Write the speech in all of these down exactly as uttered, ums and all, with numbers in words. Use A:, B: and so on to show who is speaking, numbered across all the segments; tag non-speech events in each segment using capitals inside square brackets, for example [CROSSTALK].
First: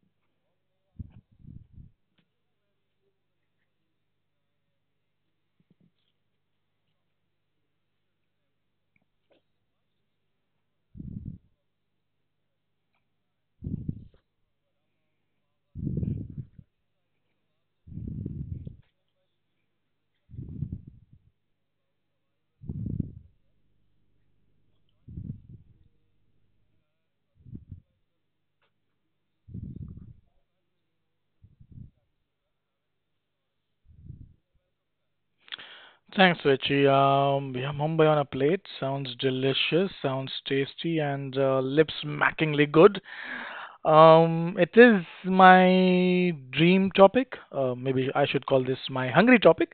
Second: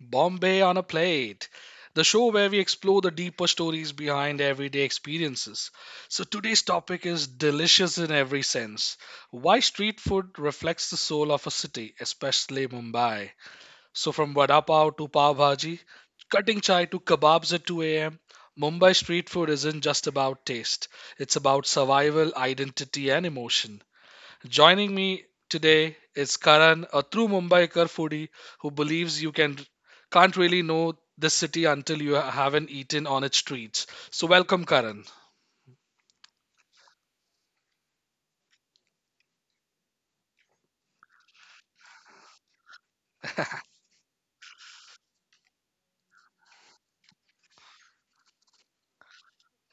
A: Bombay on a Plate, the show where we explore the deeper stories behind everyday experiences. So, today's topic is delicious in every sense, why street food reflects the soul of a city, especially Mumbai. So, from vada pav to pav bhaji, cutting chai to kebabs at two a m, Mumbai street food isn't just about taste, it's about survival, identity, and emotion. Joining me today is Karan, a true Mumbaikar foodie who believes you can can't really know this city until you haven't eaten on its streets. So welcome, Karan.
B: Thanks, Richie. Um, yeah, Mumbai on a plate sounds delicious, sounds tasty, and uh, lip smackingly good. Um, it is my dream topic. Uh, maybe I should call this my hungry topic.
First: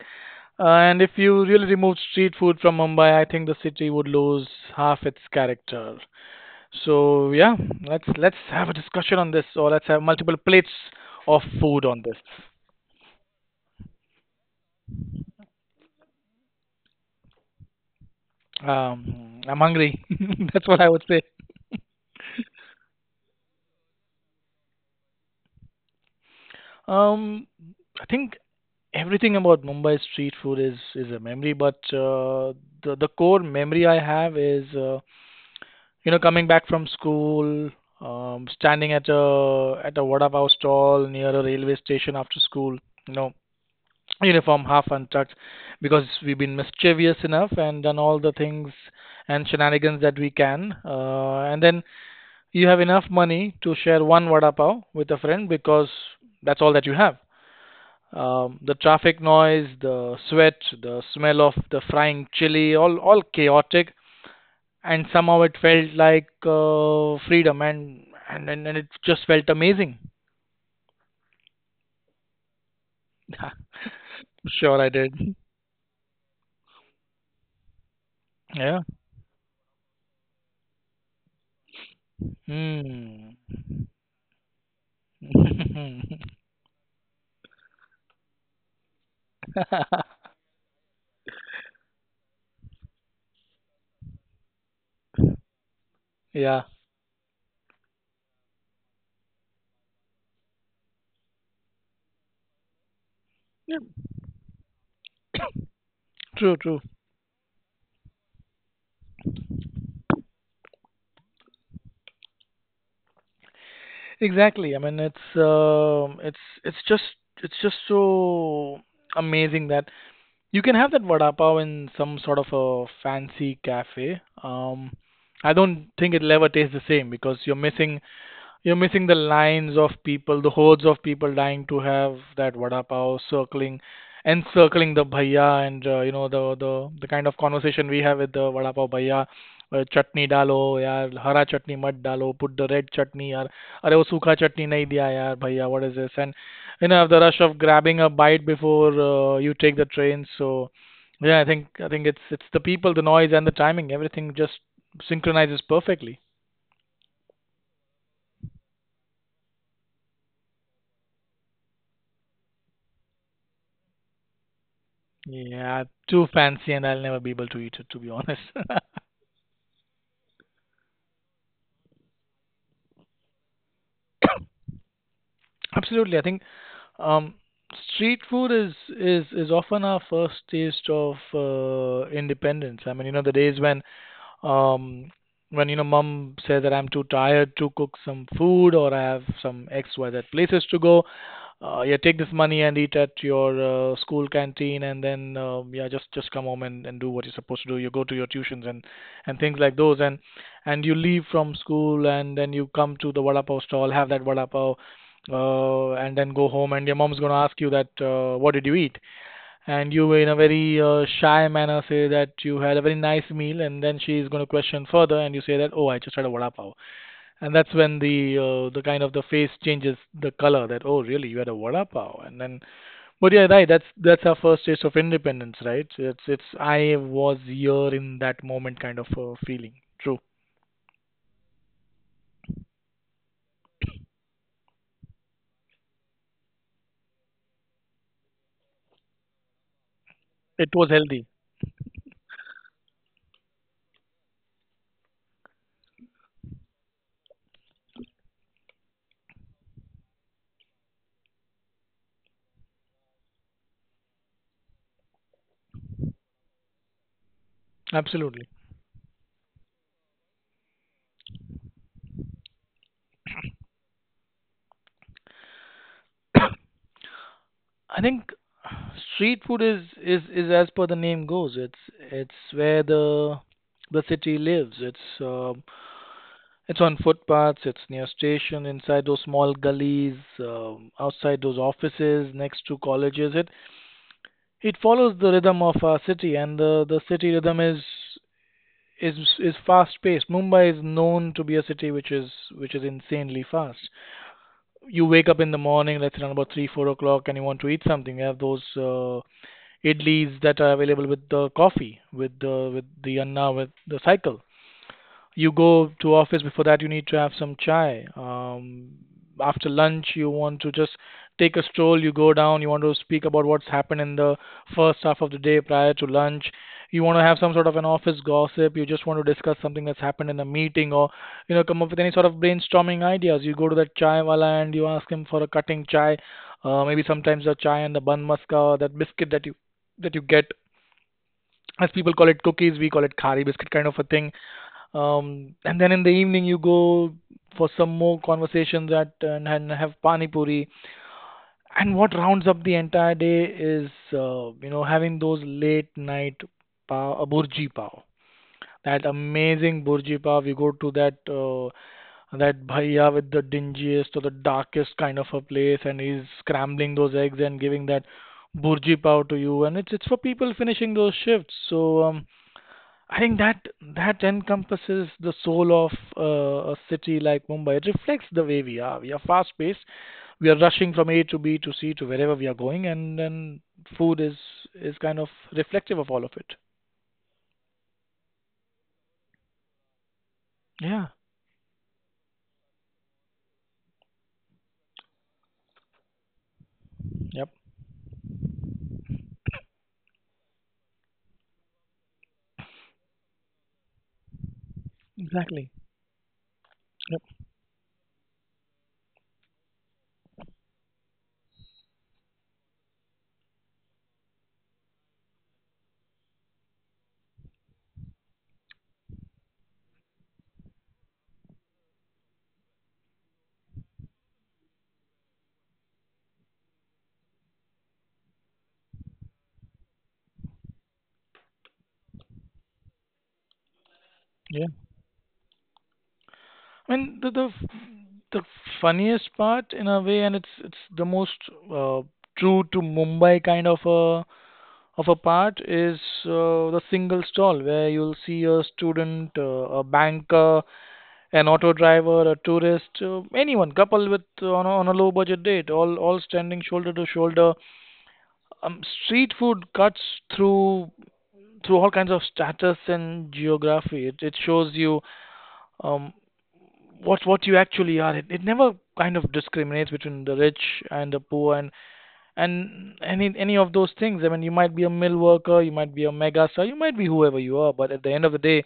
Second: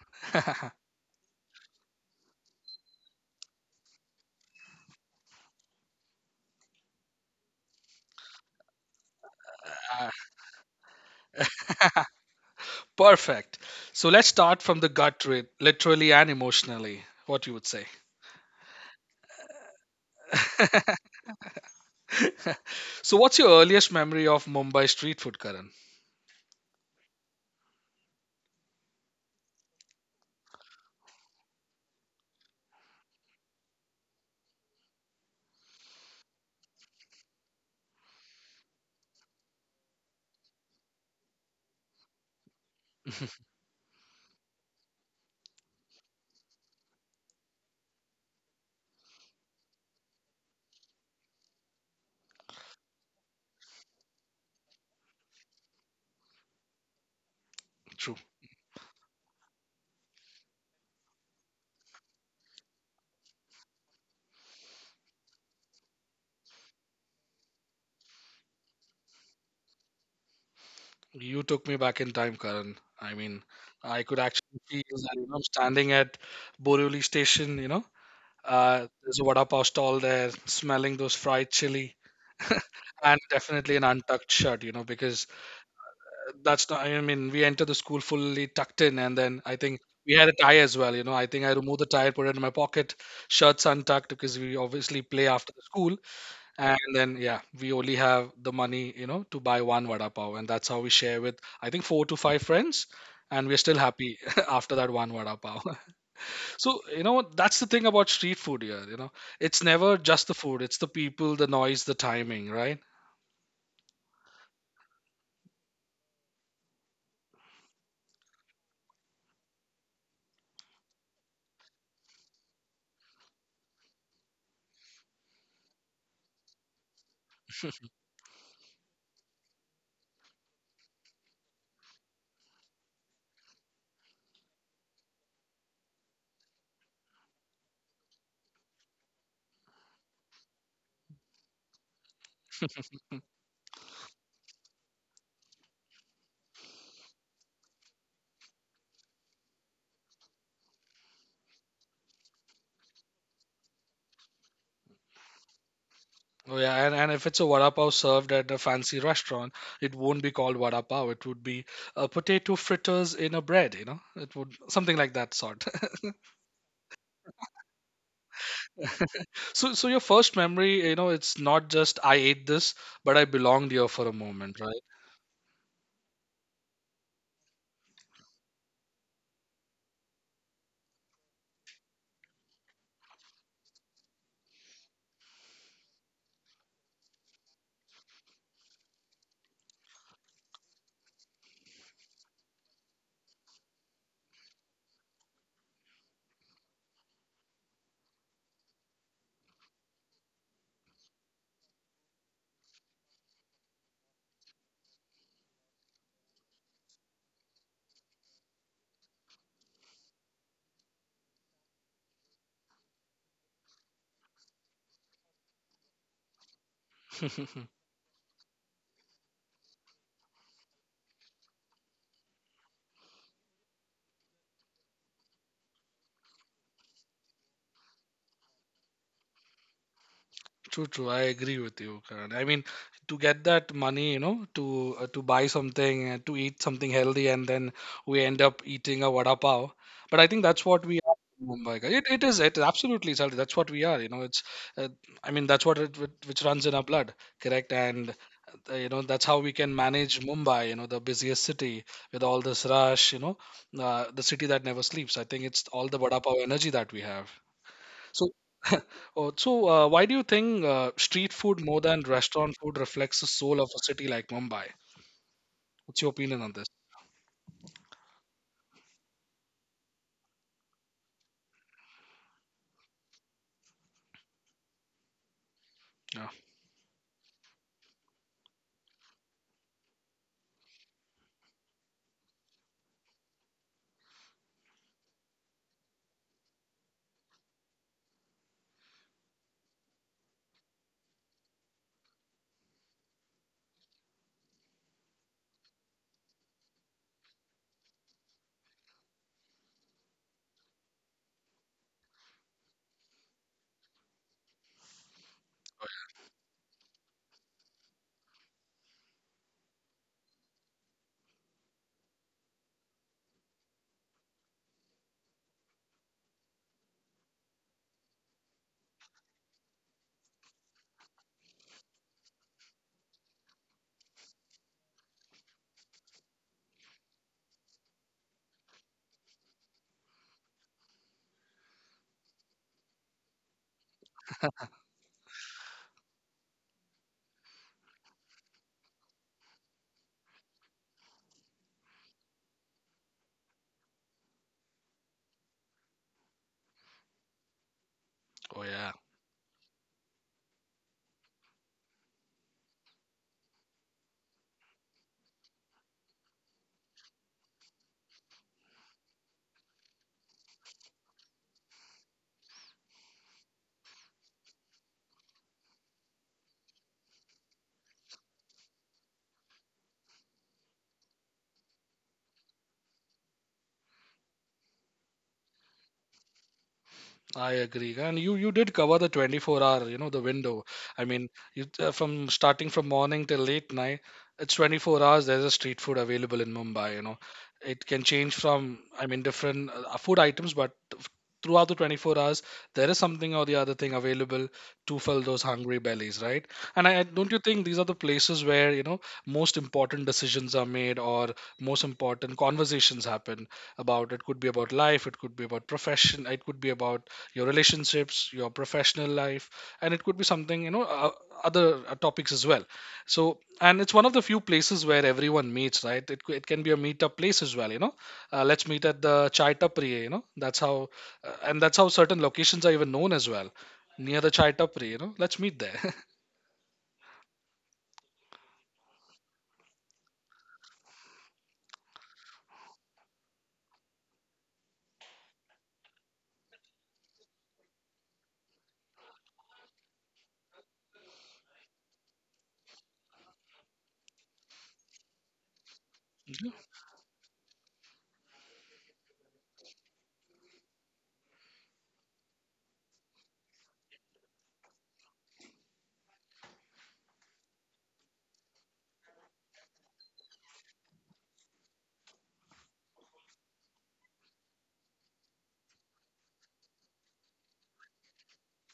B: Uh,
A: [LAUGHS]
B: and if you really removed street food from Mumbai, I think the city would lose half its character. So yeah, let's let's have a discussion on this, or let's have multiple plates of food on this.
A: Perfect. So let's start from the gut, rate, literally and emotionally. What you would say?
B: Um, I'm hungry. [LAUGHS] That's what I
A: [LAUGHS]
B: would say.
A: So what's your earliest memory of Mumbai street food, Karan?
B: Um, I think everything about Mumbai street food is is a memory, but uh, the the core memory I have is uh, you know, coming back from school, um, standing at a at a vada pav stall near a railway station after school. You know,
A: [LAUGHS]
B: uniform half untucked because we've been mischievous enough and done all the things and shenanigans that we can. Uh, and then you have enough money to share one vada pav with a friend because that's all that you have,
A: True.
B: um, the traffic noise, the sweat, the smell of the frying chili, all all chaotic, and somehow it felt like uh, freedom, and, and and it just felt amazing.
A: You took me back in time, Karan. I mean,
B: [LAUGHS]
A: I could actually feel
B: Sure, I
A: that, you know, I'm
B: did.
A: standing at Borivali station, you know. Uh,
B: Yeah.
A: there's a vada pav stall there, smelling those fried chili, and
B: Hmm.
A: definitely an untucked shirt, you know, because
B: [LAUGHS]
A: that's not, I mean, we enter the school fully tucked in, and then I think we had a tie as well, you know. I think I removed the tie, put it in my pocket, shirts untucked because we obviously play after the school,
B: Yeah.
A: and then yeah, we only have the money, you know, to buy one vada pav, and that's how we share with, I think, four to five friends, and we're still
B: Yeah.
A: happy [LAUGHS] after that one vada pav.
B: True.
A: So,
B: True.
A: you know, that's the thing about street food here, you know. It's never just the food, it's the people, the noise, the timing, right?
B: Exactly. I mean, it's um, it's it's just it's just so amazing that you can have that vada pav in some sort of a fancy cafe. Um, I don't think it'll ever taste the same because you're missing you're missing the lines of people, the hordes of people dying to have that vada pav circling, encircling the bhaiya, and uh, you know, the the the kind of conversation we have with the vada pav bhaiya. Uh, चटनी डालो यार हरा चटनी मत डालो, put the red chutney yaar. अरे वो सूखा चटनी nahi दिया yaar, भैया, what is this? And you know, the rush of grabbing a bite before uh, you take the train. So yeah, I think I think it's it's the people, the noise, and the timing. Everything just synchronizes perfectly.
A: Oh yeah, and, and if it's a vada pav served at a fancy restaurant, it won't be called vada pav. It would be a potato fritters in a bread, you know. It would something like that sort.
B: Yeah,
A: [LAUGHS]
B: too fancy, and I'll never be able to eat it, to be honest.
A: So so your first memory, you know, it's not just I ate this, but I belonged here for a moment,
B: [LAUGHS] Absolutely. I think um, street food is is is often our first taste of uh, independence. I mean, you know, the days when um, when you know mom says that I'm too tired to cook some food, or I have some X Y Z places to go. Uh, yeah, take this money and eat at your uh, school canteen, and then uh, yeah, just just come home and, and do what you're supposed to do. You go to your tuitions and and things like those, and and you leave from school, and then you come to the vada pav stall, have that vada pav, uh, and then go home, and your mom's gonna ask you that uh, what did you eat, and you in a very uh, shy manner say that you had a very nice meal, and then she is going to question further, and you say that, oh, I just had a vada pav.
A: right?
B: And
A: [LAUGHS]
B: that's when the uh, the kind of the face changes the color, that oh, really, you had a vada pav? And then, but yeah, right, that's that's our first taste of independence, right? It's it's I was here in that moment kind of uh, feeling. True.
A: True, true. I agree with you, Karan. I mean, to get that money, you know, to uh, to buy something, uh, to eat something healthy, and then we end up eating a vada pav. But I think that's
B: It
A: what we
B: was
A: are
B: healthy.
A: in Mumbai. It, it is it is absolutely salty. That's what we are. You know, it's uh, I mean that's what it whi- which runs in our blood, correct? And uh, you know that's how we can manage Mumbai. You know, the busiest city with all this rush. You know, uh, the city that never sleeps. I think it's all the vada pav energy that we have. So,
B: Absolutely.
A: [LAUGHS] oh, so uh, why do you think uh, street food more than restaurant food reflects the soul of a city like Mumbai? What's your opinion on this?
B: [COUGHS] I think street food is is is as per the name goes. It's it's where the the city lives. It's um
A: Yeah.
B: it's on footpaths. It's near station, inside those small gullies, um, outside those offices, next to colleges. It it follows the rhythm of our city, and the the city rhythm is is is fast paced. Mumbai is known to be a city which is which is insanely fast. You wake up in the morning, let's say around about three four o'clock, and you want to eat something. You have those uh, idlis that are available with the coffee, with the with the anna, with the cycle. You go to office. Before that you need to have some chai. um, after lunch you want to just take a stroll. You go down, you want to speak about what's happened in the first half of the day prior to lunch. You want to have some sort of an office gossip, you just want to discuss something that's happened in a meeting, or you know, come up with any sort of brainstorming ideas. You go to that chai wala and you ask him for a cutting chai, uh, maybe sometimes the chai and the bun maska, or that biscuit that you that you get, as people call it cookies, we call it khari biscuit kind of a thing. um, and then in the evening you go for some more conversations at uh, and, and have pani puri. And what rounds up the entire day is uh, you know, having those late night pav, uh, burji pav.
A: Oh yeah.
B: That amazing burji pav. You go to that uh, that bhaiya with the dingiest or the darkest kind of a place, and he's scrambling those eggs and giving that burji pav to you. And it's it's for people finishing those shifts. So um, I think that that encompasses the soul of uh, a city like Mumbai. It reflects the way we are. We are fast paced. We are rushing from A to B to C to wherever we are going, and then food is is kind of reflective of all of it.
A: I agree, and you you did cover the twenty-four hour, you know, the window. I
B: Yeah.
A: mean, you, uh, from starting from morning till late night, it's twenty-four hours. There's a street food available in Mumbai. You know,
B: Yep.
A: it can change from, I mean, different uh, food items, but f- throughout the twenty-four hours, there is something or the other thing available to fill those
B: Exactly.
A: hungry bellies, right? And I I-
B: Yep.
A: don't you think these are the places where, you know, most important decisions are made, or most important conversations happen, about, it could be about life, it could be about profession, it could be about your relationships, your professional life, and it could be something, you know, uh, other uh, topics as well. So, and it's one of the few places where everyone meets, right? It, c- it can be a meetup place as well, you know. Uh, let's meet at the chai tapri, you know. That's how, uh, and that's how certain locations are even known as well, near the chai
B: Yeah.
A: tapri, you know. Let's meet there. [LAUGHS]
B: I mean, the the, the funniest part in a way, and it's it's the most uh, true to Mumbai kind of a of a part is uh, the single stall where you'll see a student, uh, a banker, an auto driver, a tourist, uh, anyone, couple with uh, on a, on a low budget date, all all standing shoulder to shoulder. Um, street food cuts through through all kinds of status and geography. It it shows you um, what what you actually are. It, it never kind of discriminates between the rich and the poor, and and any any of those things. I mean, you might be a mill worker, you might be a mega star, you might be whoever you are, but at the end of the day,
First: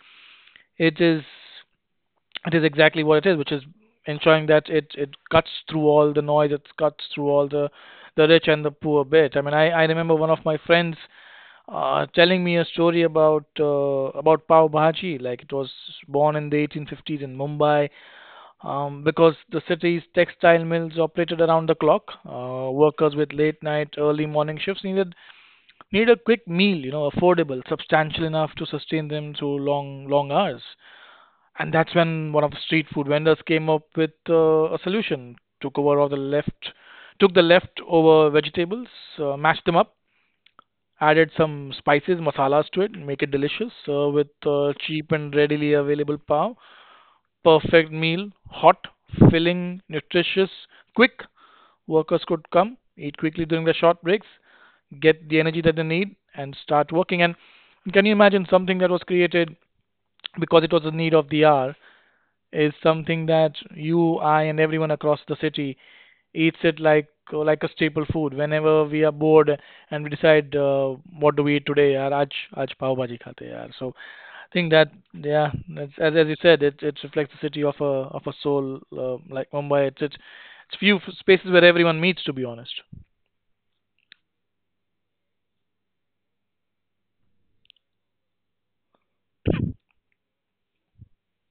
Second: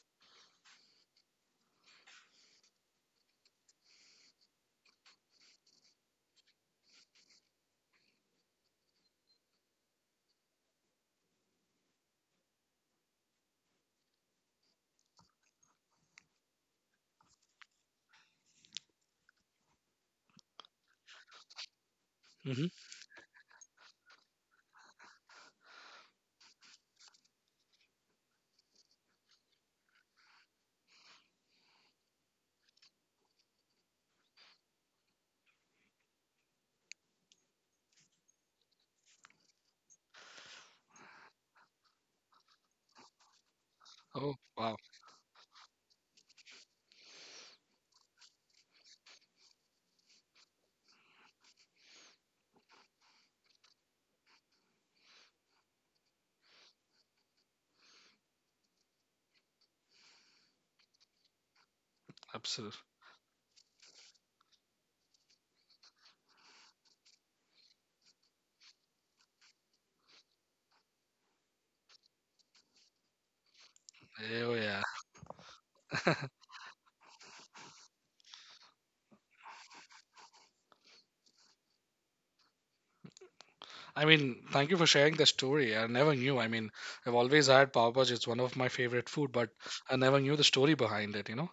B: it is it is exactly what it is, which is ensuring that it, it cuts through all the noise, it cuts through all the, the rich and the poor bit. I mean, I, I remember one of my friends uh, telling me a story about uh, about pav bhaji. Like it was born in the eighteen fifties in Mumbai, um, because the city's textile mills operated around the clock. Uh,
A: Hmm.
B: workers with late night, early morning shifts needed needed a quick meal, you know, affordable, substantial enough to sustain them through long long hours. And that's when one of the street food vendors came up with uh, a solution. Took over all the left, took the leftover vegetables, uh, mashed them up, added some spices, masalas to it, make it delicious uh,
A: Oh
B: with
A: wow.
B: uh, cheap and readily available pav. Perfect meal, hot, filling, nutritious, quick. Workers could come, eat quickly during the short breaks, get the energy that they need, and start working. And can you imagine something that was created because it was the need of the hour
A: Absolutely.
B: is something that you, I, and everyone across the city eats it like like a staple food. Whenever we are bored and we decide uh, what do we eat today, yaar, aaj aaj pav bhaji khate yaar. So I
A: Oh
B: think
A: yeah.
B: that yeah, that's, as as you said, it it reflects the city of a of a soul uh, like Mumbai. It's it's it's few spaces where everyone meets, to be honest.
A: I mean, thank you for sharing the story. I never knew. I mean, I've always had pav bhaji, it's one of my favorite food, but I never knew the story behind it, you know.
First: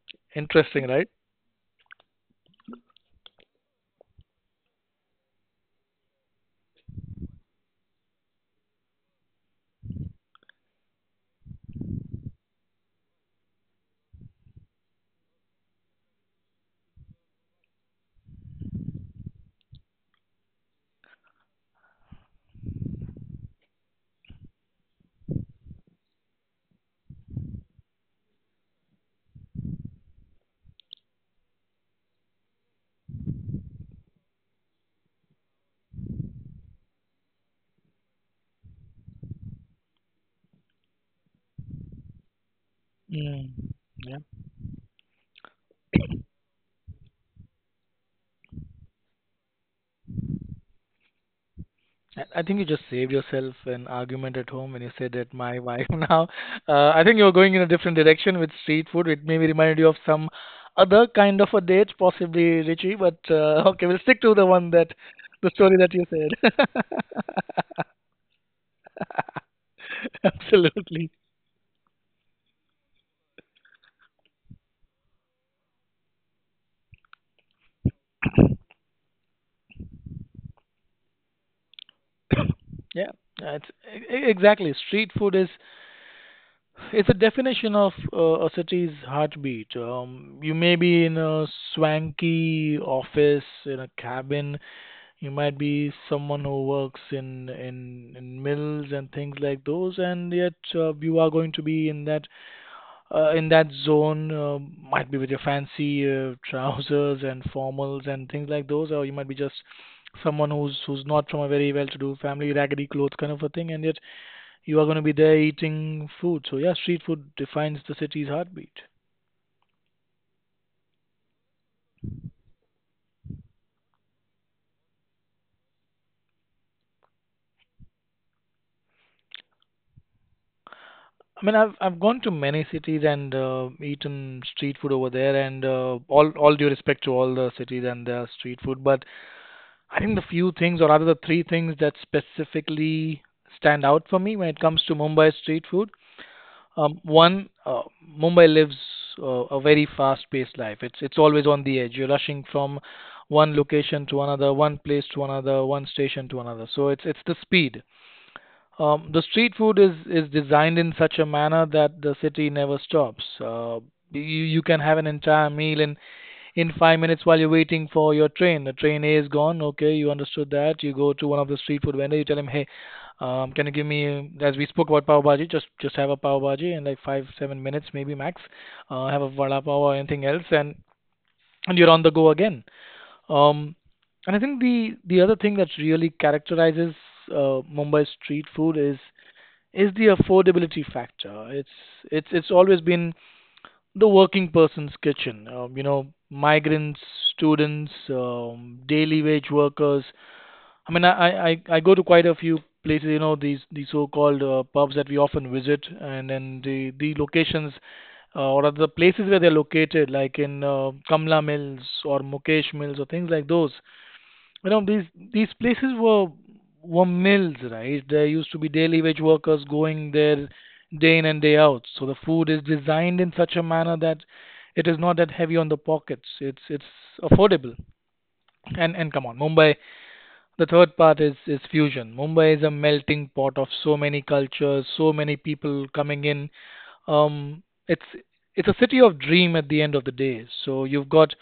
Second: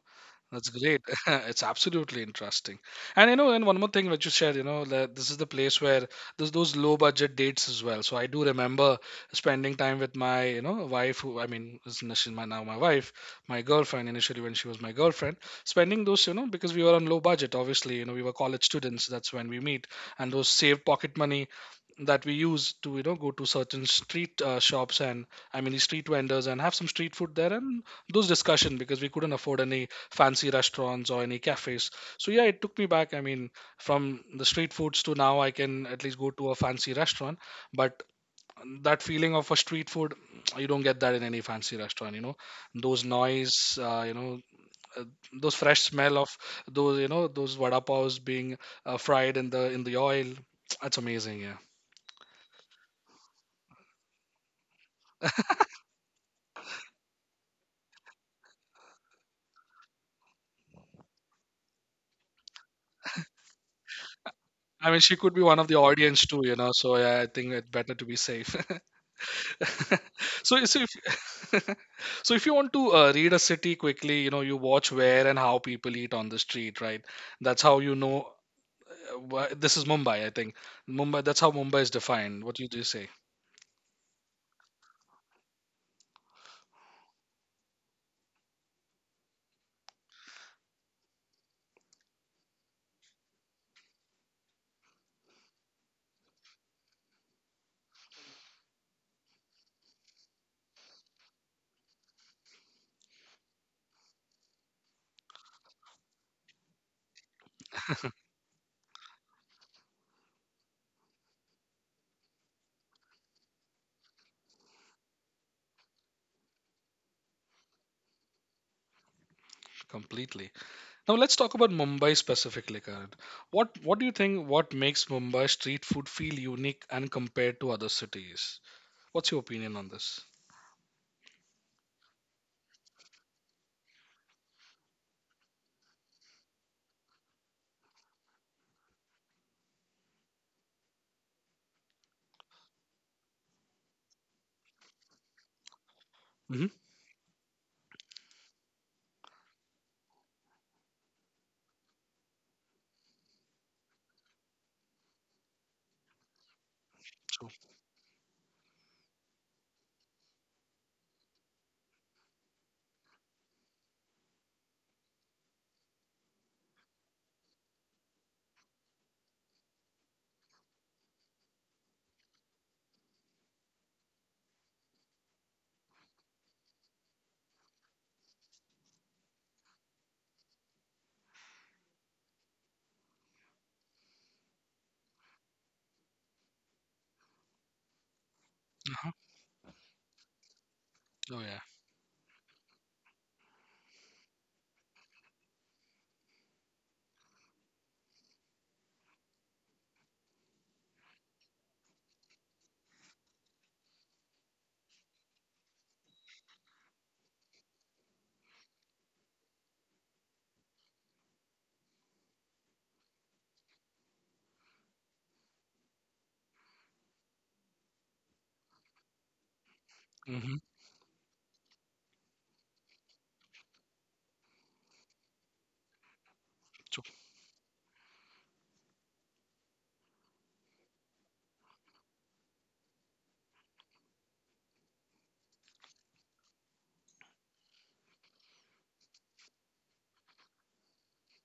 A: That's
B: Interesting, right?
A: great. [LAUGHS] It's absolutely interesting. And you know, and one more thing that you shared, you know, that this is the place where there's those low budget dates as well. So I do remember spending time with my, you know, wife, who, I mean, is n- she's my, now my wife, my girlfriend initially, when she was my girlfriend, spending those, you know, because we were on low budget, obviously, you know, we were college students, that's when we meet. And those saved pocket money that we use to, you know, go to certain street uh, shops, and, I mean, street vendors, and have some street food there, and those discussion because we couldn't afford any fancy restaurants or any cafes. So yeah, it took me back. I mean, from the street foods to now, I can at least go to a fancy restaurant. But that feeling of a street food, [TSK] you don't get that in any fancy restaurant. You know, those
B: Mm.
A: noise, uh, you
B: Yeah.
A: know, uh, those fresh smell of those, you know, those vada paos being uh, fried in the in the oil. [TSK] That's amazing. Yeah.
B: I I think you just saved yourself an argument at home when you said that my wife [LAUGHS] now. Uh, I think you're going in a different direction with street food. It maybe reminded you of some other kind of a date, possibly Richie, but uh, [LAUGHS] okay, we'll stick to the one
A: I
B: that
A: mean, she could be
B: the
A: one of the
B: story that you
A: audience too, you know. So yeah, I think it's
B: said.
A: better to be safe. [LAUGHS]
B: [LAUGHS]
A: [LAUGHS] so, so if
B: Absolutely.
A: [LAUGHS] so if you want to uh, read a city quickly, you know, you watch where and how people eat on the street, right? That's how you know. uh, wha- This is Mumbai, I think. Mumbai. That's how Mumbai is defined. What you do
B: [COUGHS]
A: say?
B: Yeah, that's e- e- exactly. Street food is it's a definition of uh, a city's heartbeat. Um, you may be in a swanky office in a cabin. You might be someone who works in in, in mills and things like those, and yet uh, you are going to be in that uh, in that zone. Uh, might be with your fancy uh, trousers and formals and things like those, or you might be just someone who's who's not from a very well-to-do family, raggedy clothes kind of a thing, and yet you are going to be there eating food. So yeah, street food defines the city's heartbeat.
A: Completely. Now let's talk about Mumbai specifically, Karan. What What do you think? What makes Mumbai street food feel unique and compared to other cities? What's your opinion on this?
B: I mean, I've I've gone to many cities and uh, eaten street food over there, and uh, all all due respect to all the cities and their street food, but I think the few things, or rather the three things that specifically stand out for me when it comes to Mumbai street food.
A: Mm-hmm.
B: Um, one, uh, Mumbai lives uh, a very fast-paced life. It's it's always on the edge. You're rushing from one location to another, one place to another, one station to another. So it's it's the
A: So,
B: speed. Um, the street food is is designed in such a manner that the city never stops. Uh, you you can have an entire meal in in five minutes while you're waiting for your train. The train A is gone. Okay, you understood that. You go to one of the street food vendors. You tell him, hey, um, can you give me? As we spoke about pav bhaji, just just have a pav bhaji in like five seven minutes maybe max. Uh, have a vada pav or anything else, and and you're on the go again. Um, and I think the the other thing that really characterizes uh, Mumbai street food is
A: uh-huh.
B: is the affordability
A: Oh
B: factor.
A: yeah.
B: It's it's it's always been the working person's kitchen. Um, you know, migrants, students, um, daily wage workers. I mean, I, I I I go to quite a few places. You know, these these so-called uh, pubs that we often visit, and then the the locations. Uh, or other places where they're located, like in uh, Kamla Mills or Mukesh Mills or things like those, you know these these places were were mills, right? There used to be daily wage workers going
A: Mm-hmm.
B: there day in and day out. So the food is designed in such a manner that it is not that heavy on the pockets. It's it's
A: So,
B: affordable, and and come on, Mumbai, the third part is, is fusion. Mumbai is a melting pot of so many cultures, so many people coming in. Um, it's it's a city of dream at the end of the day. So you've got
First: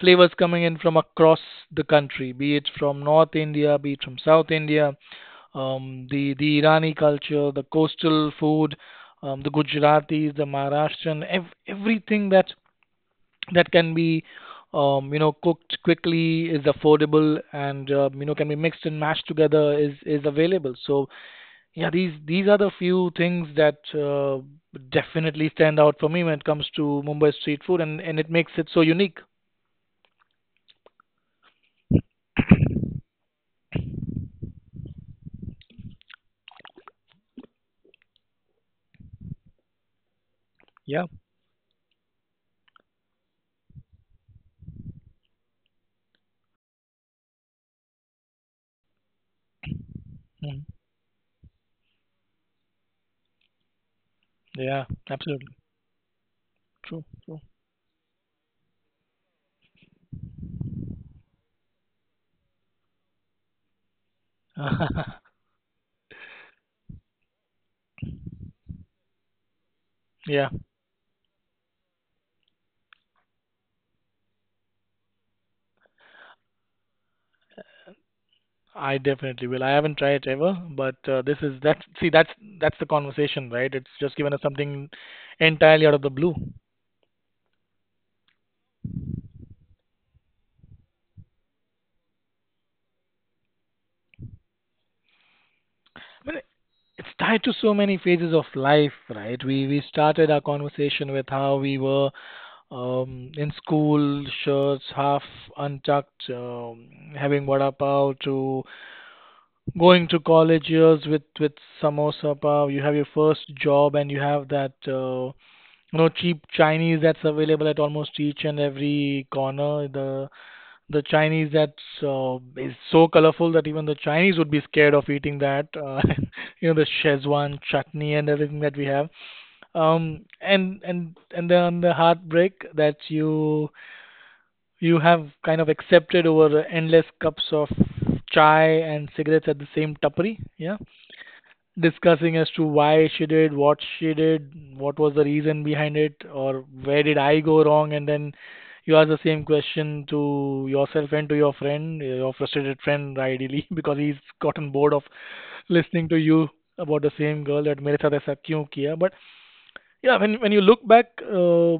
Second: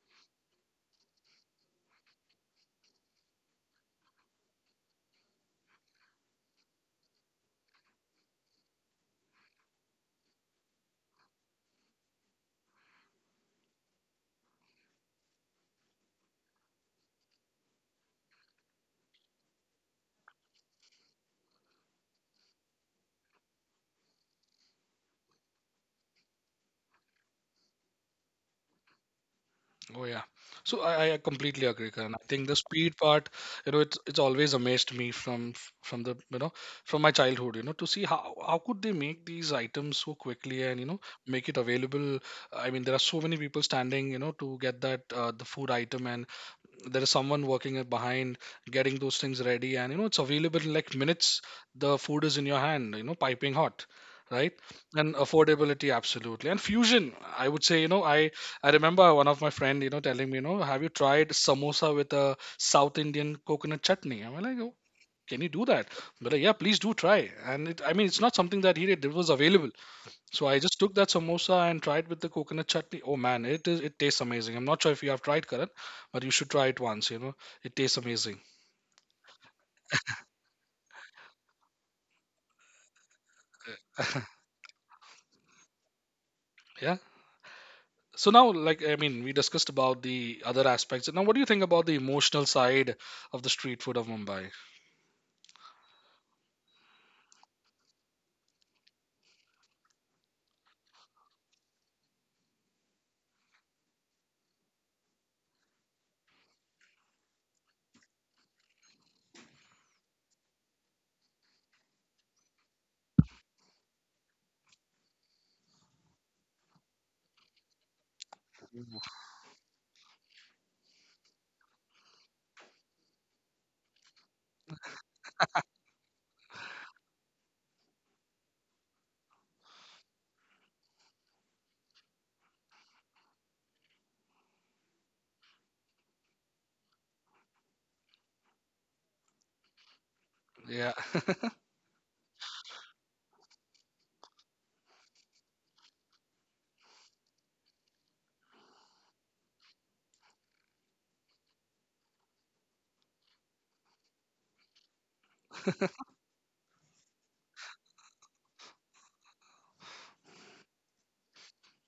B: flavors coming in from across the country, be it from North India, be it from South India, um, the the Irani culture, the coastal food, um, the Gujaratis, the Maharashtrian, ev- everything that that can be um, you know cooked quickly, is affordable, and uh, you know can be mixed and mashed together, is is available. So yeah, these these are the few things that uh, definitely stand out for me when it comes to Mumbai street food, and and it makes it so unique.
A: oh yeah, so I, I completely agree, Karan. I think the speed part, you know, it's it's always amazed me from from the you know from my childhood, you know, to see how how could they make these items so quickly, and, you know,
B: Yeah.
A: make it available. I mean, there are so many people standing, you know, to get that uh, the food item, and there is someone working it behind, getting those things ready, and you know it's available
B: Mm.
A: in like minutes, the food is in your hand, you know, piping hot, right?
B: Yeah,
A: And
B: absolutely.
A: affordability, absolutely, and
B: True,
A: fusion,
B: true.
A: I would say, you know. I i remember one of my friend, you know, telling me, you know, have you tried samosa with a South Indian coconut chutney? I'm like, oh,
B: [LAUGHS]
A: can you do that? But like, yeah, please do try. And it I mean it's not something that he did, it was available. So
B: Yeah,
A: I just took that samosa and tried with the coconut chutney. Oh man, it is, it tastes amazing. I'm not sure if you have tried, Karan, but you should try it once, you know. It tastes amazing.
B: I definitely will. I haven't tried it ever, but uh, this is that, see that's that's the conversation, right? It's just given us something entirely out of the blue.
A: Yeah. So now, like, I mean, we discussed about the other aspects. Now what do you think about the emotional side of the street food of Mumbai?
B: It's tied to so many phases of life, right? We we started our conversation with how we were um, in school, shirts half untucked, um, having vada pav, to going to college years with with samosa pav. You have your first job, and you have that uh, you know cheap Chinese that's available at almost each and every corner. The the Chinese that uh, is so colorful that even the Chinese would be scared of eating that. Uh, [LAUGHS] you know the Szechuan chutney and everything that we have. Um, and and and then the heartbreak that you you have kind of accepted over endless cups of chai and cigarettes at the same tapri. Yeah,
A: Yeah. [LAUGHS]
B: discussing as to why she did what she did, what was the reason behind it, or where did I go wrong, and then you ask the same question to yourself and to your friend, your frustrated friend ideally, [LAUGHS] because he's gotten bored of listening to you about the same girl, that mere sath aisa kyun kiya. But yeah, when when you look back, uh,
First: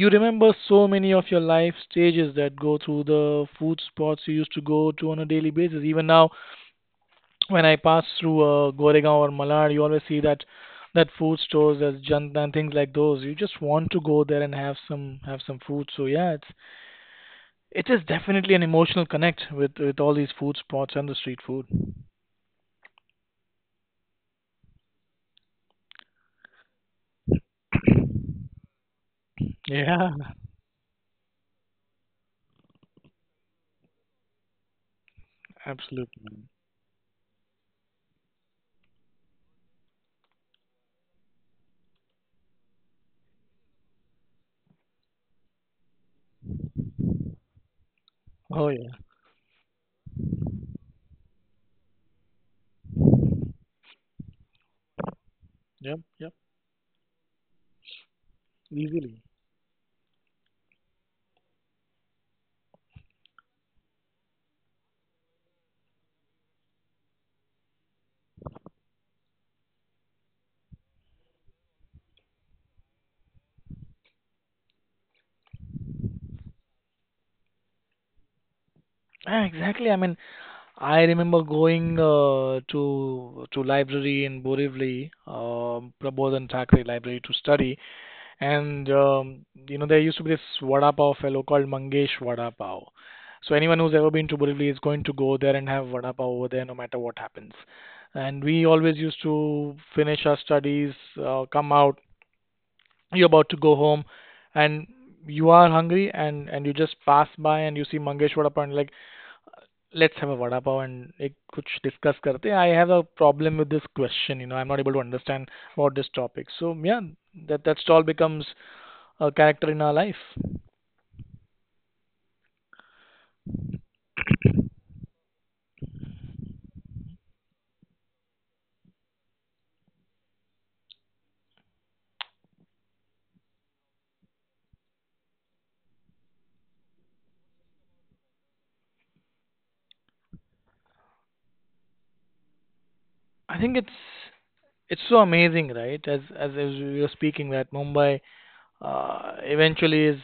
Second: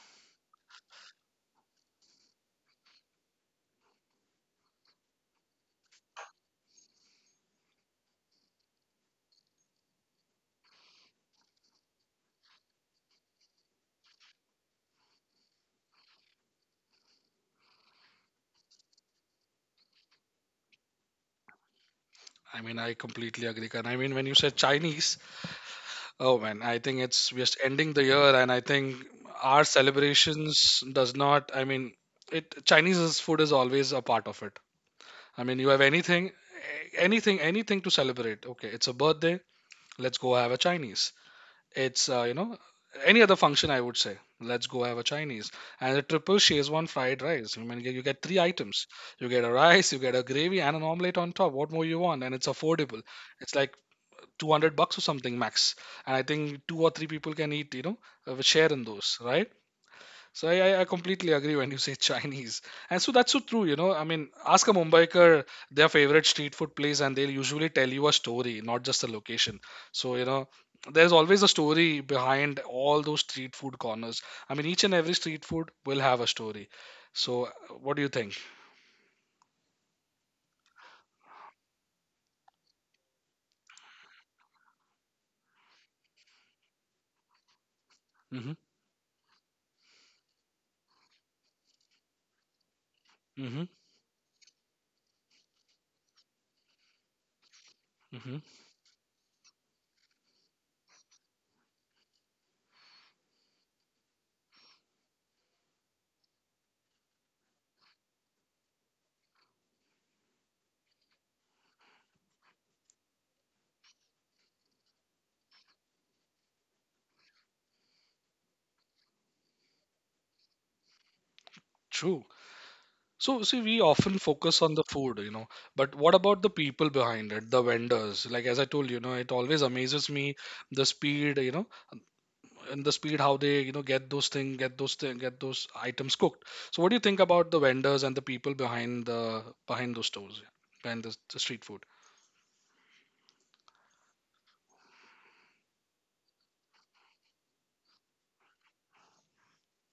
B: you remember so many of your life stages that go through the food spots you used to go to on a daily basis. Even now when I pass through uh, Goregaon or Malad, you always see that that food stores, there's Janta and things like those. You just want to go there and have some have some food. So yeah, it's it is definitely an emotional connect with with all these food spots and the street food. [LAUGHS]
A: I mean, I completely agree. And I mean, when you said Chinese, oh man, I think it's we're just ending the year, and I think our
B: Yeah,
A: celebrations does not. I mean, it Chinese is- food is always a part of it. I mean, you have
B: absolutely,
A: anything,
B: man.
A: anything, anything to celebrate. Okay, it's a birthday. Let's go have a Chinese. It's uh, you know Any other function, I would say. Let's go have a Chinese. And the triple Szechuan fried rice. I mean, you get three
B: Oh yeah.
A: items. You get a rice, you get a gravy, and an omelette on top. What more you want? And it's affordable. It's like two hundred bucks or something max.
B: Yep,
A: And
B: yep,
A: I think two or three people can eat. You know, uh, share in
B: easily.
A: those, right? So I, I I completely agree when you say Chinese. And so that's so true, you know. I mean, ask a Mumbiker their favorite street food place, and they'll usually tell you a story, not just a location. So, you know, there's always a story behind all those street food corners. I mean, each and every street food will have a story. So, uh, what do you think?
B: Yeah, exactly. I mean, I remember going uh, to to library in Borivali, um, Prabodhan Thackeray Library to study.
A: Hmm.
B: And um, you know, there used to be this vada pav fellow called Mangesh Vada Pav. So anyone
A: Hmm.
B: who's ever been to Borivali is going to go there and have vada pav over there, no matter what happens. And
A: Hmm.
B: we always used to finish our studies, uh, come out, you're about to go home, and you are hungry, and and you just pass by and you see Mangesh Vada Pav and like, let's have a vada pav and ek kuch discuss karte hain. "I have a problem with this question, you know, I'm not able to understand about this topic." So yeah, that that stall becomes a character in our life.
A: True. So, see, we often focus on the food, you know, but what about the people behind it, the vendors? Like, as I told you, you know, it always amazes me the speed, you know, and the speed, how they, you know, get those thing get those thing, get those items cooked. So what do you think about the vendors and the people behind the behind those stores, yeah, behind the, the street food?
B: I think it's it's so amazing, right? As as, as we were speaking, that Mumbai uh, eventually is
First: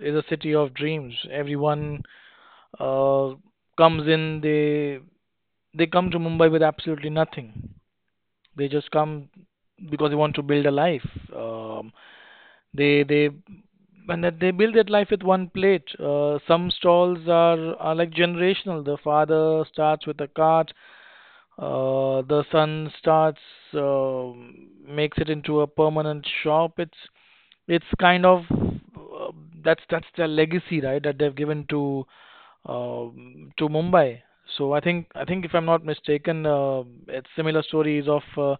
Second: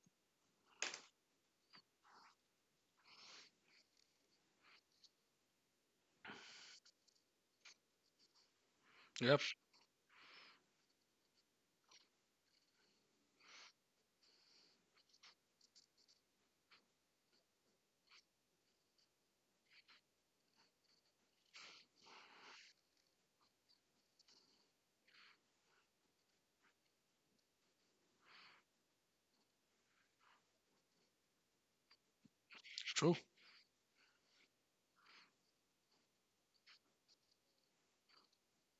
B: is a city of dreams. Everyone uh, comes in, they they come to Mumbai with absolutely nothing. They just come
A: Yep,
B: because they want to build a life. Um, they they and that they build that life with one plate. Uh, some stalls are, are like generational. The father starts with a cart, Uh, the sun starts uh, makes it into a permanent shop. It's it's kind of uh, that's that's their legacy, right? That they've given to
A: true.
B: um to Mumbai. So I think I think if I'm not mistaken, uh, it's similar stories of uh,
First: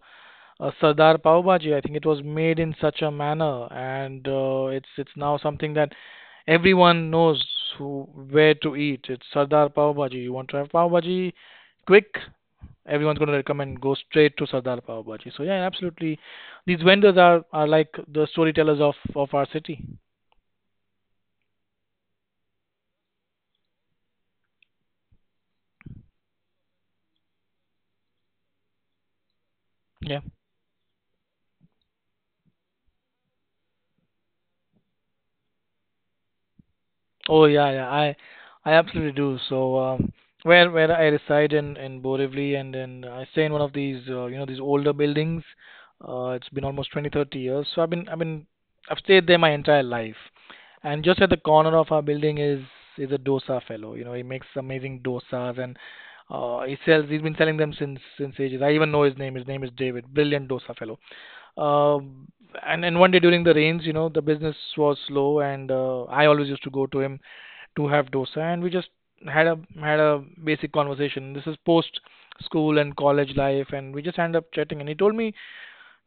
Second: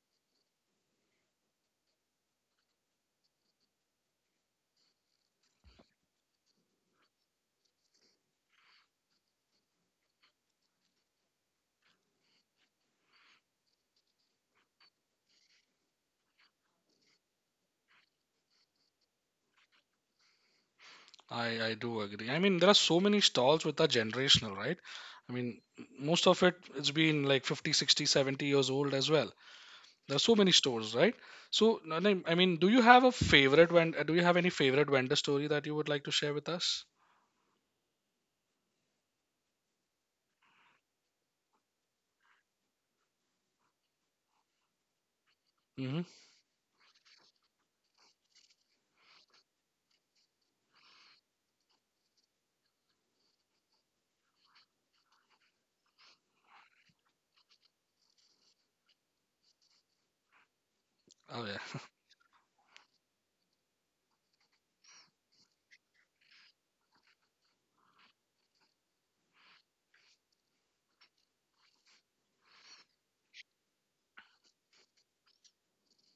B: uh, Sardar Pav Bhaji. I think it was made in such a manner, and uh, it's it's now something that everyone knows who where to eat. It's Sardar Pav Bhaji. You want to have Pav Bhaji quick? Everyone's going to recommend go straight to Sardar Pav Bhaji. So yeah, absolutely. These vendors are, are like the storytellers of, of our city.
A: I I do agree. I mean, there are so many stalls which are generational, right? I mean, most of it it's been like fifty, sixty, seventy years old as well. There
B: Yeah.
A: are so many stores, right? So, Nanim, I mean, do you have a favorite vendor? Do you have any favorite vendor story that you would like to share with us?
B: Oh yeah, yeah. I I absolutely do. So um, where where I reside in in Borivali, and then I stay in one of these uh, you know these older buildings.
A: Hmm.
B: Uh, it's been almost twenty thirty years. So I've been I've been I've stayed there my entire life. And just at the corner of our building is is a dosa fellow. You know, he makes amazing dosas and uh, he sells. He's been selling them since since ages. I even know his name. His name is David. Brilliant dosa fellow.
A: Oh yeah.
B: Um and and one day during the rains, you know, the business was slow, and uh, I always used to go to him to have dosa, and we just had a had a basic conversation. This is post school and college life, and we just ended up chatting. And he told me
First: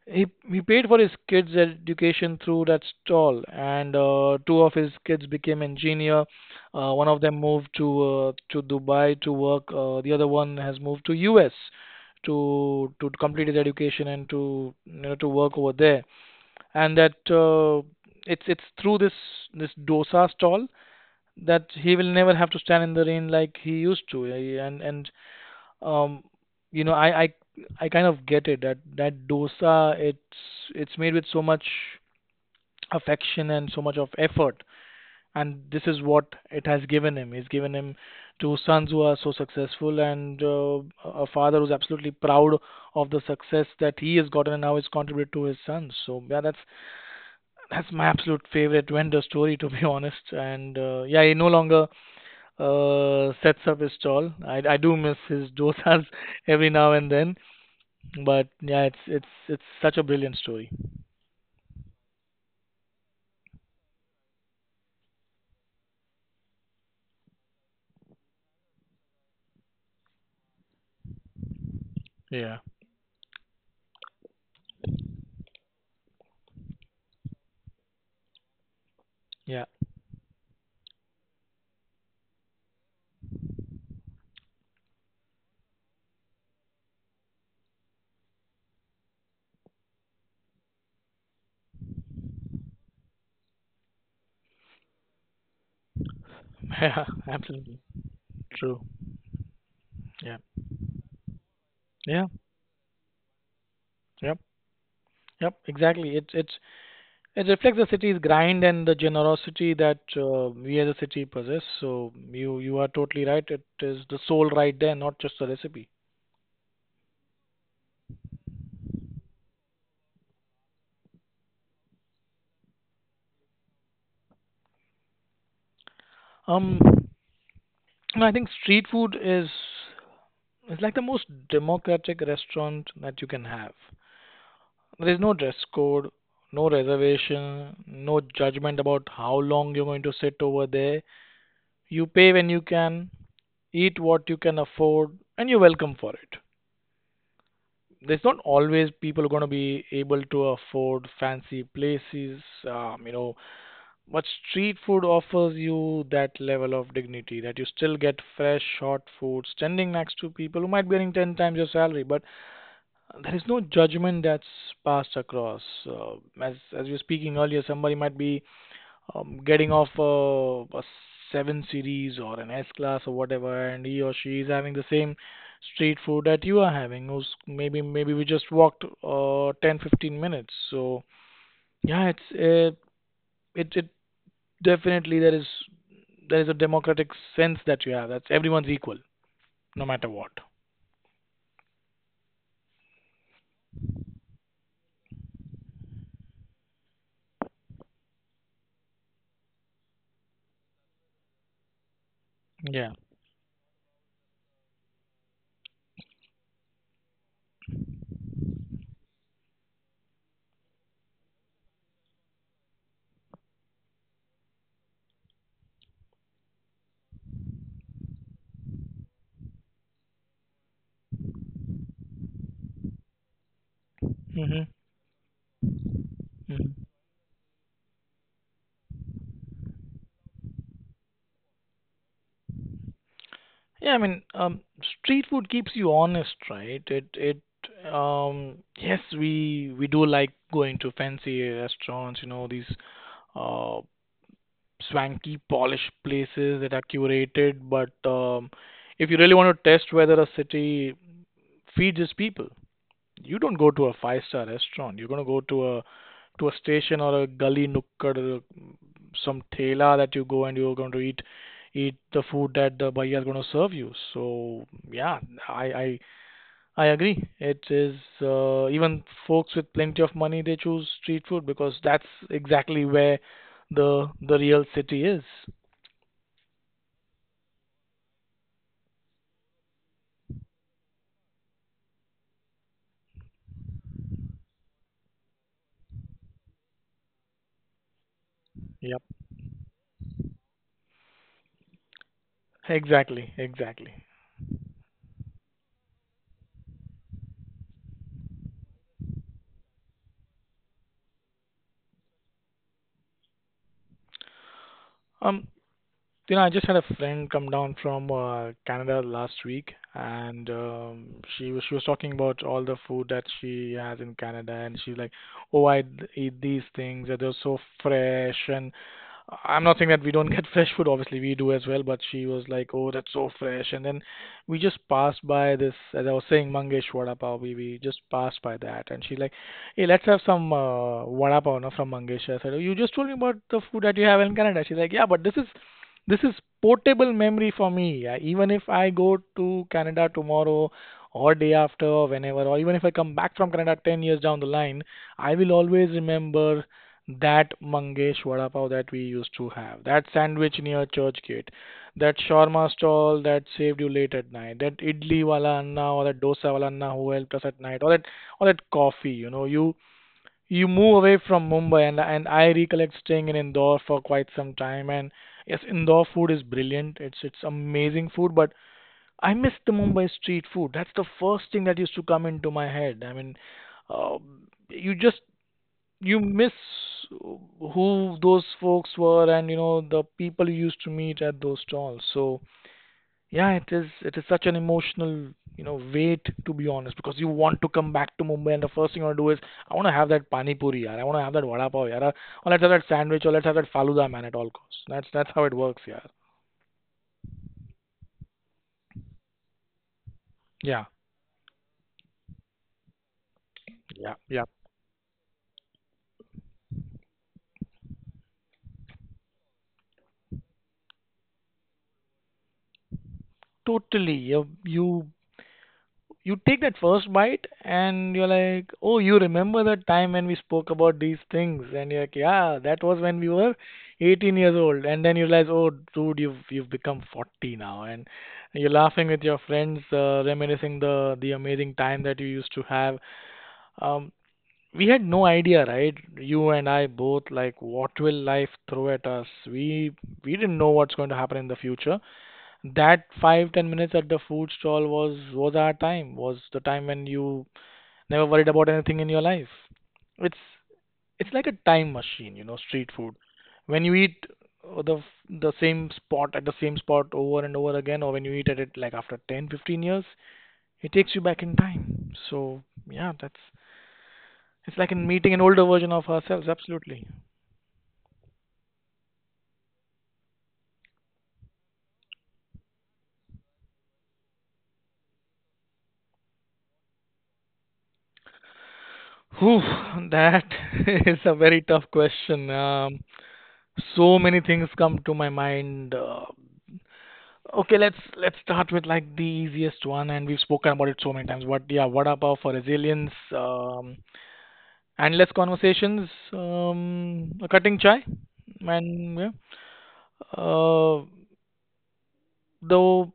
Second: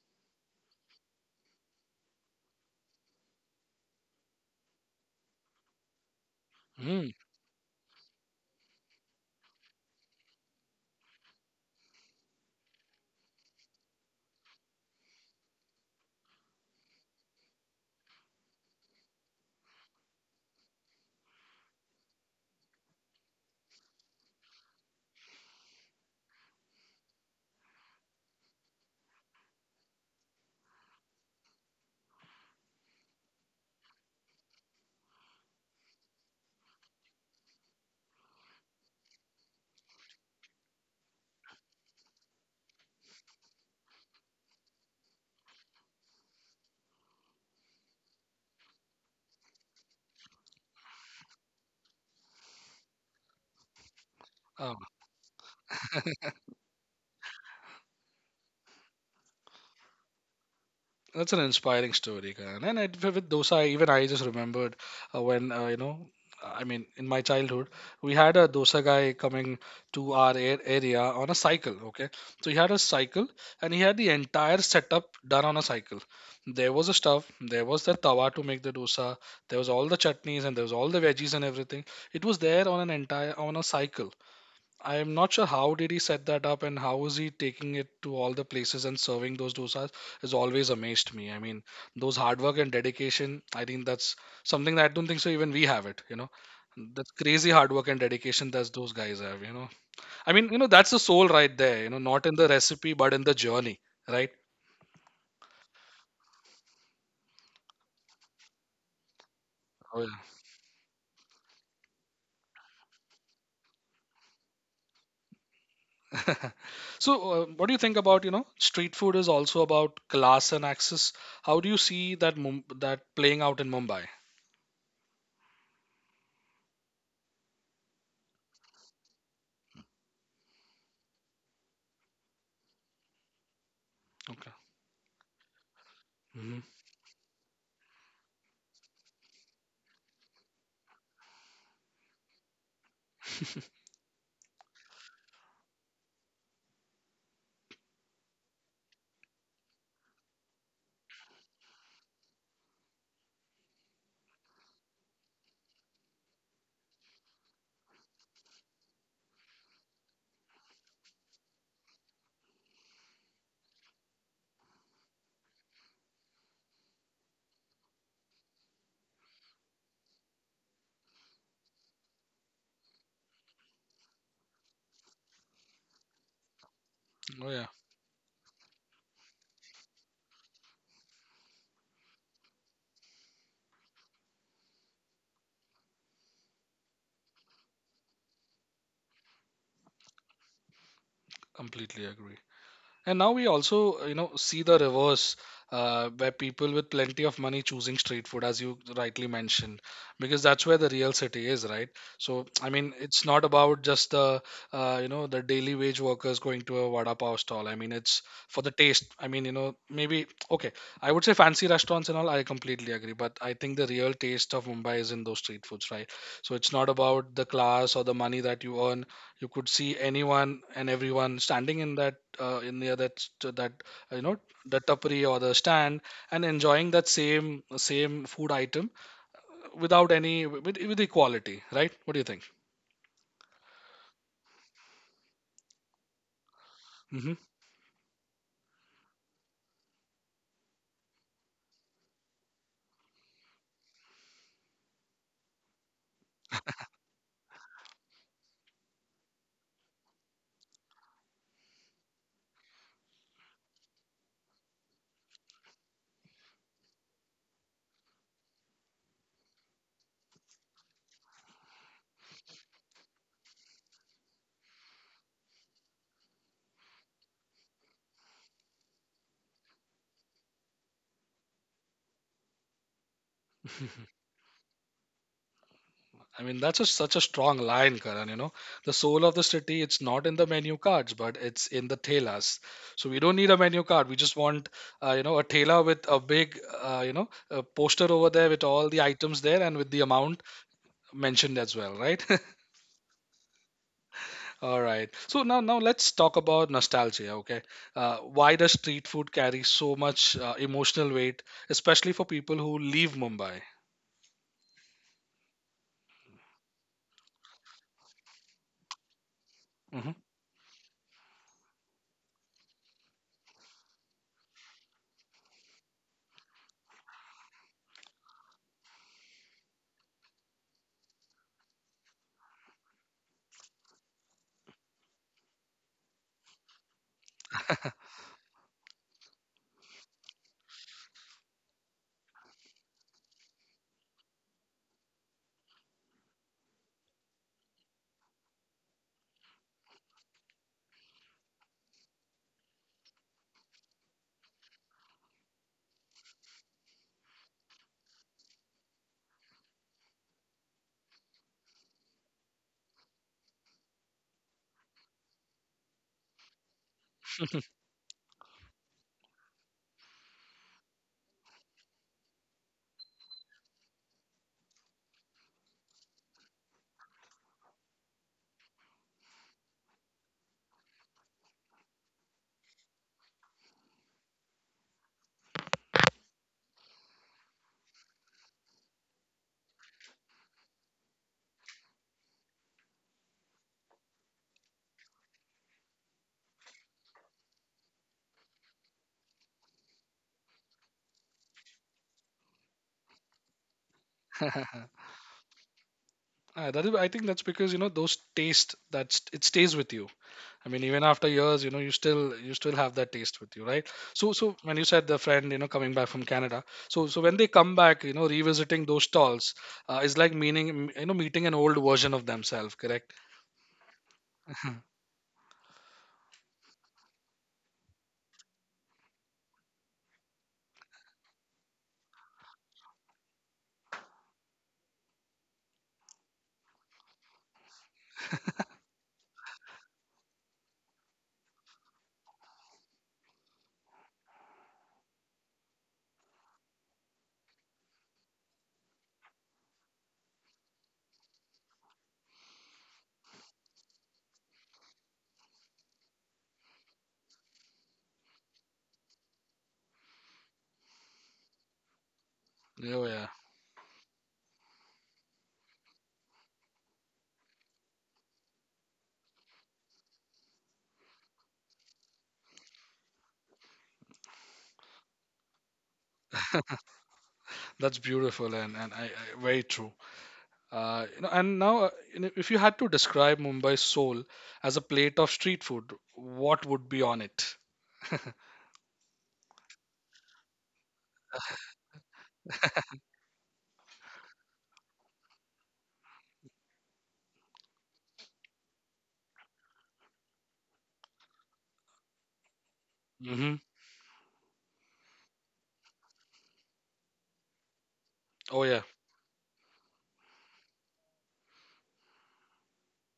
B: he he paid for his kids' education through that stall, and uh, two of his kids became engineer.
A: [LAUGHS]
B: Uh, one
A: Mm.
B: of them moved to uh, to Dubai to work. Uh, the other one has moved to U S to to complete his education and to you know to work over there. And that uh, it's it's through this this dosa stall that he will never have to stand in the rain like he used to. Eh, And and um you know, i i i kind of get it, that that dosa, it's it's made with so much affection and so much of effort, and this is what it has given him. It's given him two sons who are so successful and uh, a father who's absolutely proud of the success that he has gotten, and now he's contributed to his sons. So yeah, that's that's my absolute favorite vendor story to be [LAUGHS] honest. And uh, yeah, he no longer uh, sets up his stall. I i
A: Oh,
B: do miss his dosas [LAUGHS] every now and then. But yeah, it's it's it's such a brilliant story.
A: that's an inspiring story, Karan. And it, with dosa, even I just remembered uh, when uh, you know, I mean, in my childhood, we had a dosa guy coming to our a- area on a cycle. Okay, so he
B: Yeah,
A: had a cycle, and he had the entire setup done on a cycle. There was a stuff, there was the tawa to make the dosa, there
B: yeah,
A: was all the chutneys, and there was all the veggies and everything. It was there on an entire on a cycle. I'm not sure how did he set that up and how is he taking it to all the places, and serving those dosas has always amazed me. I mean, those hard work and dedication, I think that's something that I don't think so even we have it, you know.
B: [LAUGHS] yeah,
A: That's crazy hard
B: absolutely
A: work and dedication that
B: true.
A: those guys have, you know. I
B: Yeah,
A: mean, you know, that's the soul right there, you know, not
B: yeah,
A: in the recipe but in the journey, right?
B: yep, yep, exactly. It it it reflects the city's grind and the generosity that
A: Oh,
B: uh, we as a city possess. So you you are totally right. It is the soul right there, not just the recipe.
A: yeah. [LAUGHS] So, uh, what do you think about, you know, street food is also about class and access. How do you see that Mum- that playing out in Mumbai?
B: Um, and I think street food is is like the most democratic restaurant that you can have.
A: Okay.
B: There's no dress code,
A: Hmm.
B: no reservation, no judgment about how long you're going to sit over there. You pay when you can, eat what you can afford, and you're welcome for it. There's not always people going to be able to afford fancy places, um, you know, but street food offers you that level of dignity that you still get fresh, hot food standing next to people who might be earning ten times your salary, but there is no judgment that's passed across. Uh, as as we were speaking earlier, somebody might be um, getting off a, a seven series or an S class or whatever, and he or she is having the same street food that you are having. Who's
A: Oh yeah.
B: maybe maybe we just walked uh, ten, fifteen minutes. So yeah, it's uh, it it definitely there is there is a democratic sense that you have. That's everyone's equal, no matter what.
A: Completely agree. And now we also, you know, see the reverse, uh, where people with plenty of money choosing street food, as you rightly mentioned, because that's where the real city is, right? So, I mean,
B: Yeah.
A: it's not about just the, uh, you know, the daily wage workers going to a vada pav stall. I mean, it's for the taste. I mean, you know, maybe okay, I would say fancy restaurants and all. I completely agree, but I think the real taste of Mumbai is in those street foods, right? So it's not about the class or the money that you earn. You could see anyone and everyone standing in that uh, in near that st- uh, that, you know,
B: Mm-hmm.
A: the tapri or the stand, and enjoying that same same food item without any with, with equality, right? What do you think?
B: Yeah, I mean, um, street food keeps you honest, right? It
A: Hmm.
B: it um yes, we we do like going to fancy restaurants, you know, these uh swanky polished places that are curated, but um if you really want to test whether a city feeds its people, you don't go to a five-star restaurant. You're gonna go to a to a station or a gully nook or some thela that you go and you're going to eat eat the food that the bhaiya is going to serve you. So yeah, I I I agree. It is uh, even folks with plenty of money they choose street food because that's exactly where the the real city is.
A: I mean that's a, such a strong line, Karan, you know, the soul of the city, it's not in the menu cards but it's in the telas. So we don't need a menu card, we just want uh, you know, a tela with a big uh, you know, a poster over there with all the
B: Yep.
A: items there and with the amount mentioned as well, right? [LAUGHS]
B: Exactly, exactly.
A: All right. So now, now let's talk about nostalgia. Okay, uh, why does street food carry so much uh, emotional weight, especially for people who leave Mumbai?
B: Um, you know, I just had a friend come down from uh, Canada last week,
A: Mhm.
B: and um, she was she was talking about all the food that she has in Canada, and she's like, "Oh, I d- eat these things, and they're so fresh, and I'm not saying that we don't [LAUGHS] get fresh food, obviously we do as well," but she was like, "Oh, that's so fresh." And then we just passed by this, as I was saying, Mangesh Vada Pav. We, we just passed by that, and she like, "Hey, let's have some uh, Vada Pav no, from Mangesh." I said, oh, "You just told me about the food that you have in Canada." She's like, "Yeah, but this is this is portable memory for me. Uh, even if I go to Canada tomorrow, or day after, or whenever, or even if I come back from Canada ten years down the line, I will always remember that Mangesh vada pav that we used to have, that sandwich near church gate, that shawarma stall that saved you late at night, that idli wala anna or that dosa wala anna who helped us at night, or that or that coffee." You know, you you move away from Mumbai, and and I recollect staying in Indore for quite some time. And yes, Indore food is brilliant. It's it's amazing food, but I miss the Mumbai street food. That's the first thing that used to come into my head. I mean, uh, you just you miss who those folks were, and you know the people you used to meet at those stalls. So yeah, it is it is such an emotional, you know, weight, to be honest, because you want to come back to Mumbai, and the first thing you want to do is I want to have that pani puri yaar, I want to have that vada pav yaar, or let's have that sandwich, or let's have that faluda man, at all costs.
A: [LAUGHS]
B: That's that's how it works yaar.
A: Uh, that is, I think that's because you know those taste that's it stays with you. I mean,
B: Yeah,
A: even after years, you know, you still you still have that taste with you, right?
B: yeah,
A: So,
B: yeah.
A: so when you said the friend, you know, coming back from Canada, so so when they come back, you know, revisiting those stalls uh, is like meaning, you know, meeting an old version of themselves, correct?
B: Totally. You you
A: [LAUGHS]
B: you take that first bite and you're like, oh, you remember that time when we spoke about these things, and you're like, yeah, that was when we were eighteen years old, and then you realize, oh, dude, you've you've become forty now, and you're laughing with your friends, uh, reminiscing the the amazing time that you used to have. Um, we had no idea, right? You and I both, like, what will life throw at us? We we didn't know what's going to happen in the future. That five ten minutes at the food stall was was our time, was the time when you never worried about anything in your life. it's it's like a time machine, you know. Street
A: Oh,
B: food,
A: yeah.
B: when you eat uh, the the same spot, at the same spot over and over again, or when you eat at it like after ten fifteen years, it takes you back in time. So yeah, that's it's like in meeting an older version of ourselves, absolutely.
A: That's beautiful and, and I, I, very true. Uh, you know, and now, uh, you know, if you had to describe Mumbai's soul as a plate of street food, what would be on it?
B: Whew, that [LAUGHS] is a very tough question. um So many things come to my mind. Uh, okay, let's let's start with like the easiest one, and we've spoken about it so many times. But yeah, what pav for resilience,
A: Mm-hmm.
B: um, endless conversations, um, a cutting chai,
A: Oh, yeah.
B: and yeah. Uh, though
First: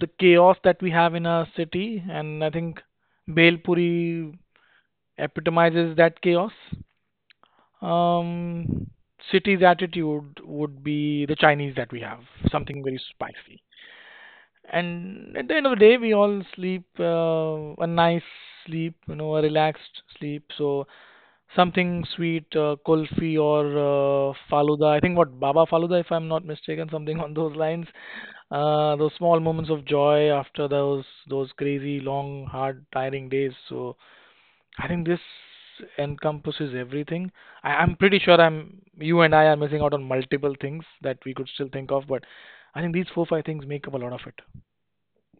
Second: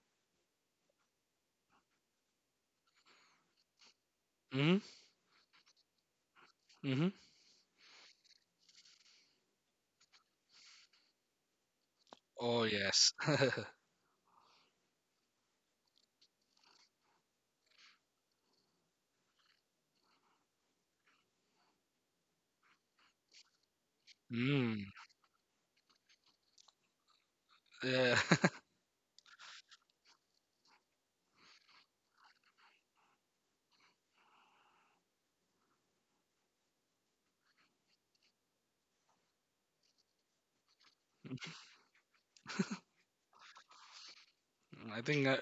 B: the chaos that we have in our city, and I think Bhel Puri
A: Mm-hmm.
B: epitomizes that chaos.
A: Mm-hmm.
B: Um, city's attitude would be the Chinese that we have,
A: Oh,
B: something very
A: yes.
B: spicy. And at the end of the day, we all sleep uh, a nice sleep, you know, a relaxed sleep. So something sweet, uh, kulfi or uh,
A: Mm.
B: faluda. I think what Baba Faluda, if I'm not mistaken, something on those lines.
A: Yeah.
B: Uh, those small moments of joy after those those crazy, long, hard, tiring days. So I think this encompasses everything. I, I'm pretty sure I'm you and I are missing out on multiple things that we could still think of, but I think these four five things make up a lot of it.
A: [LAUGHS] I think uh,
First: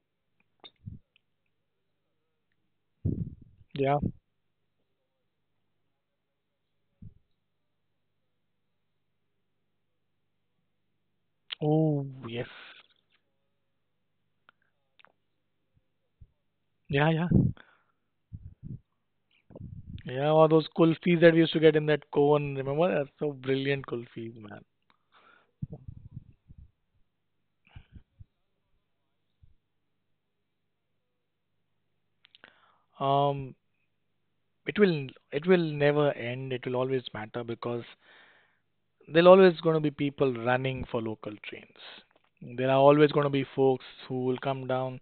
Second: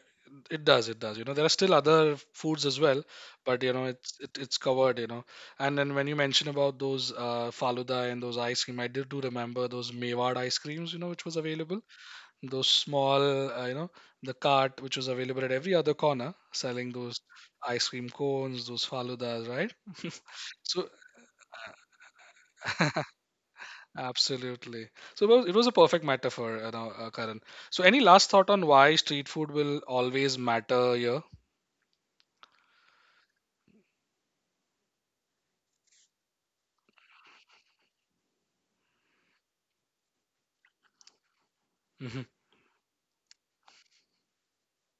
A: it does. It does. You know, there are still other foods as well, but, you know,
B: Yeah.
A: it's it, it's covered, you know. And then when you mention about those uh, Faluda and those ice cream, I did do remember those Mewad ice creams, you know, which was available.
B: Oh yes.
A: Those small, uh, you know, the cart which was available at every other corner selling
B: Yeah,
A: those
B: yeah,
A: ice cream cones, those faludas, right?
B: yeah. All those
A: So,
B: kulfis that we used to get in that cone, remember? That's
A: [LAUGHS]
B: so brilliant kulfis, man.
A: absolutely. So it was, it was a perfect metaphor, you know, uh, Karan. So, any last thought on why street food will always matter here?
B: Um, it will it will never end. It will always matter because there'll always going to be people running for local trains.
A: Hmm.
B: There are always going to be folks who will come down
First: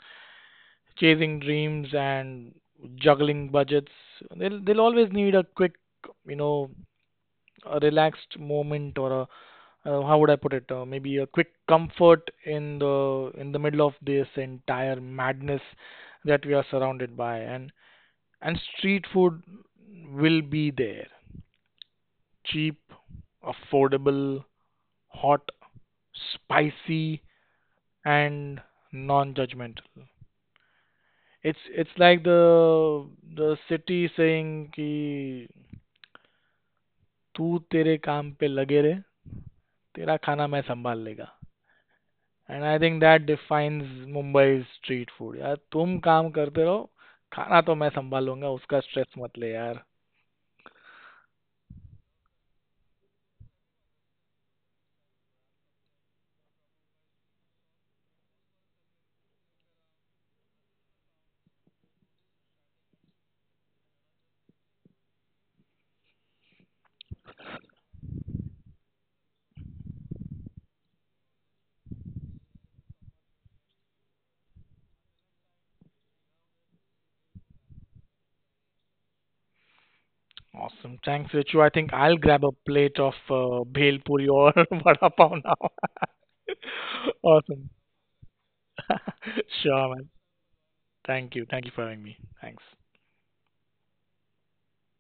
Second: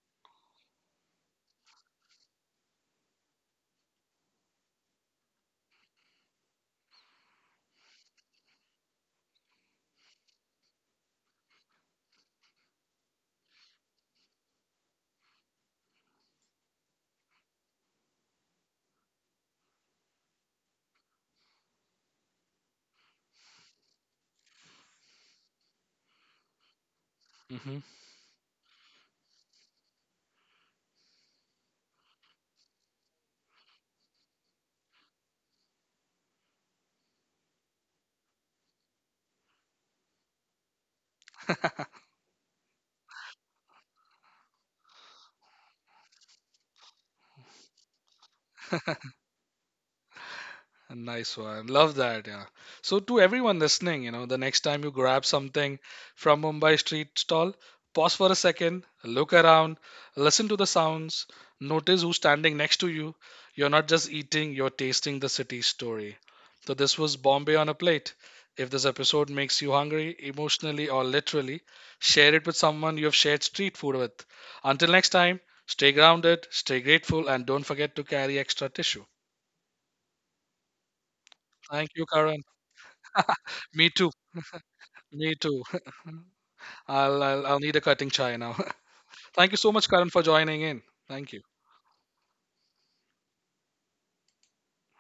B: chasing dreams and juggling budgets. They'll they'll always need a quick, you know, a relaxed moment, or a uh, how would I put it, uh, maybe a quick comfort in the in the middle of this entire madness that we are surrounded by. And and street food will be there: cheap, affordable, hot, spicy,
A: Hmm.
B: and non-judgmental. It's it's like the the city saying कि तू तेरे काम पे लगे रहे, तेरा खाना मैं संभाल लेगा.
A: [LAUGHS]
B: And I think that defines Mumbai street food यार, तुम काम करते रहो, खाना तो मैं संभाल लूंगा, उसका स्ट्रेस मत ले यार.
A: Nice one. Love that. Yeah. So, to everyone listening, you know, the next time you grab something from Mumbai street stall, pause for a second, look around, listen to the sounds, notice who's standing next to you. You're not just eating, you're tasting the city's story. So, this was Bombay on a Plate. If this episode makes you hungry, emotionally or literally, share it with someone you have shared street food with. Until next time, stay grounded, stay grateful, and don't forget to carry extra tissue.
B: Awesome, thanks Richu. I
A: Thank
B: think
A: you,
B: I'll
A: Karan.
B: grab a plate of uh,
A: Me
B: bhel
A: too.
B: puri or [LAUGHS] vada
A: Me
B: pav
A: too.
B: now.
A: [LAUGHS] I'll,
B: [LAUGHS]
A: I'll I'll
B: Awesome.
A: need a cutting chai now. [LAUGHS]
B: [LAUGHS]
A: Thank you so much,
B: Sure man.
A: Karan, for joining in. Thank
B: thank
A: you.
B: you thank you for having me. Thanks.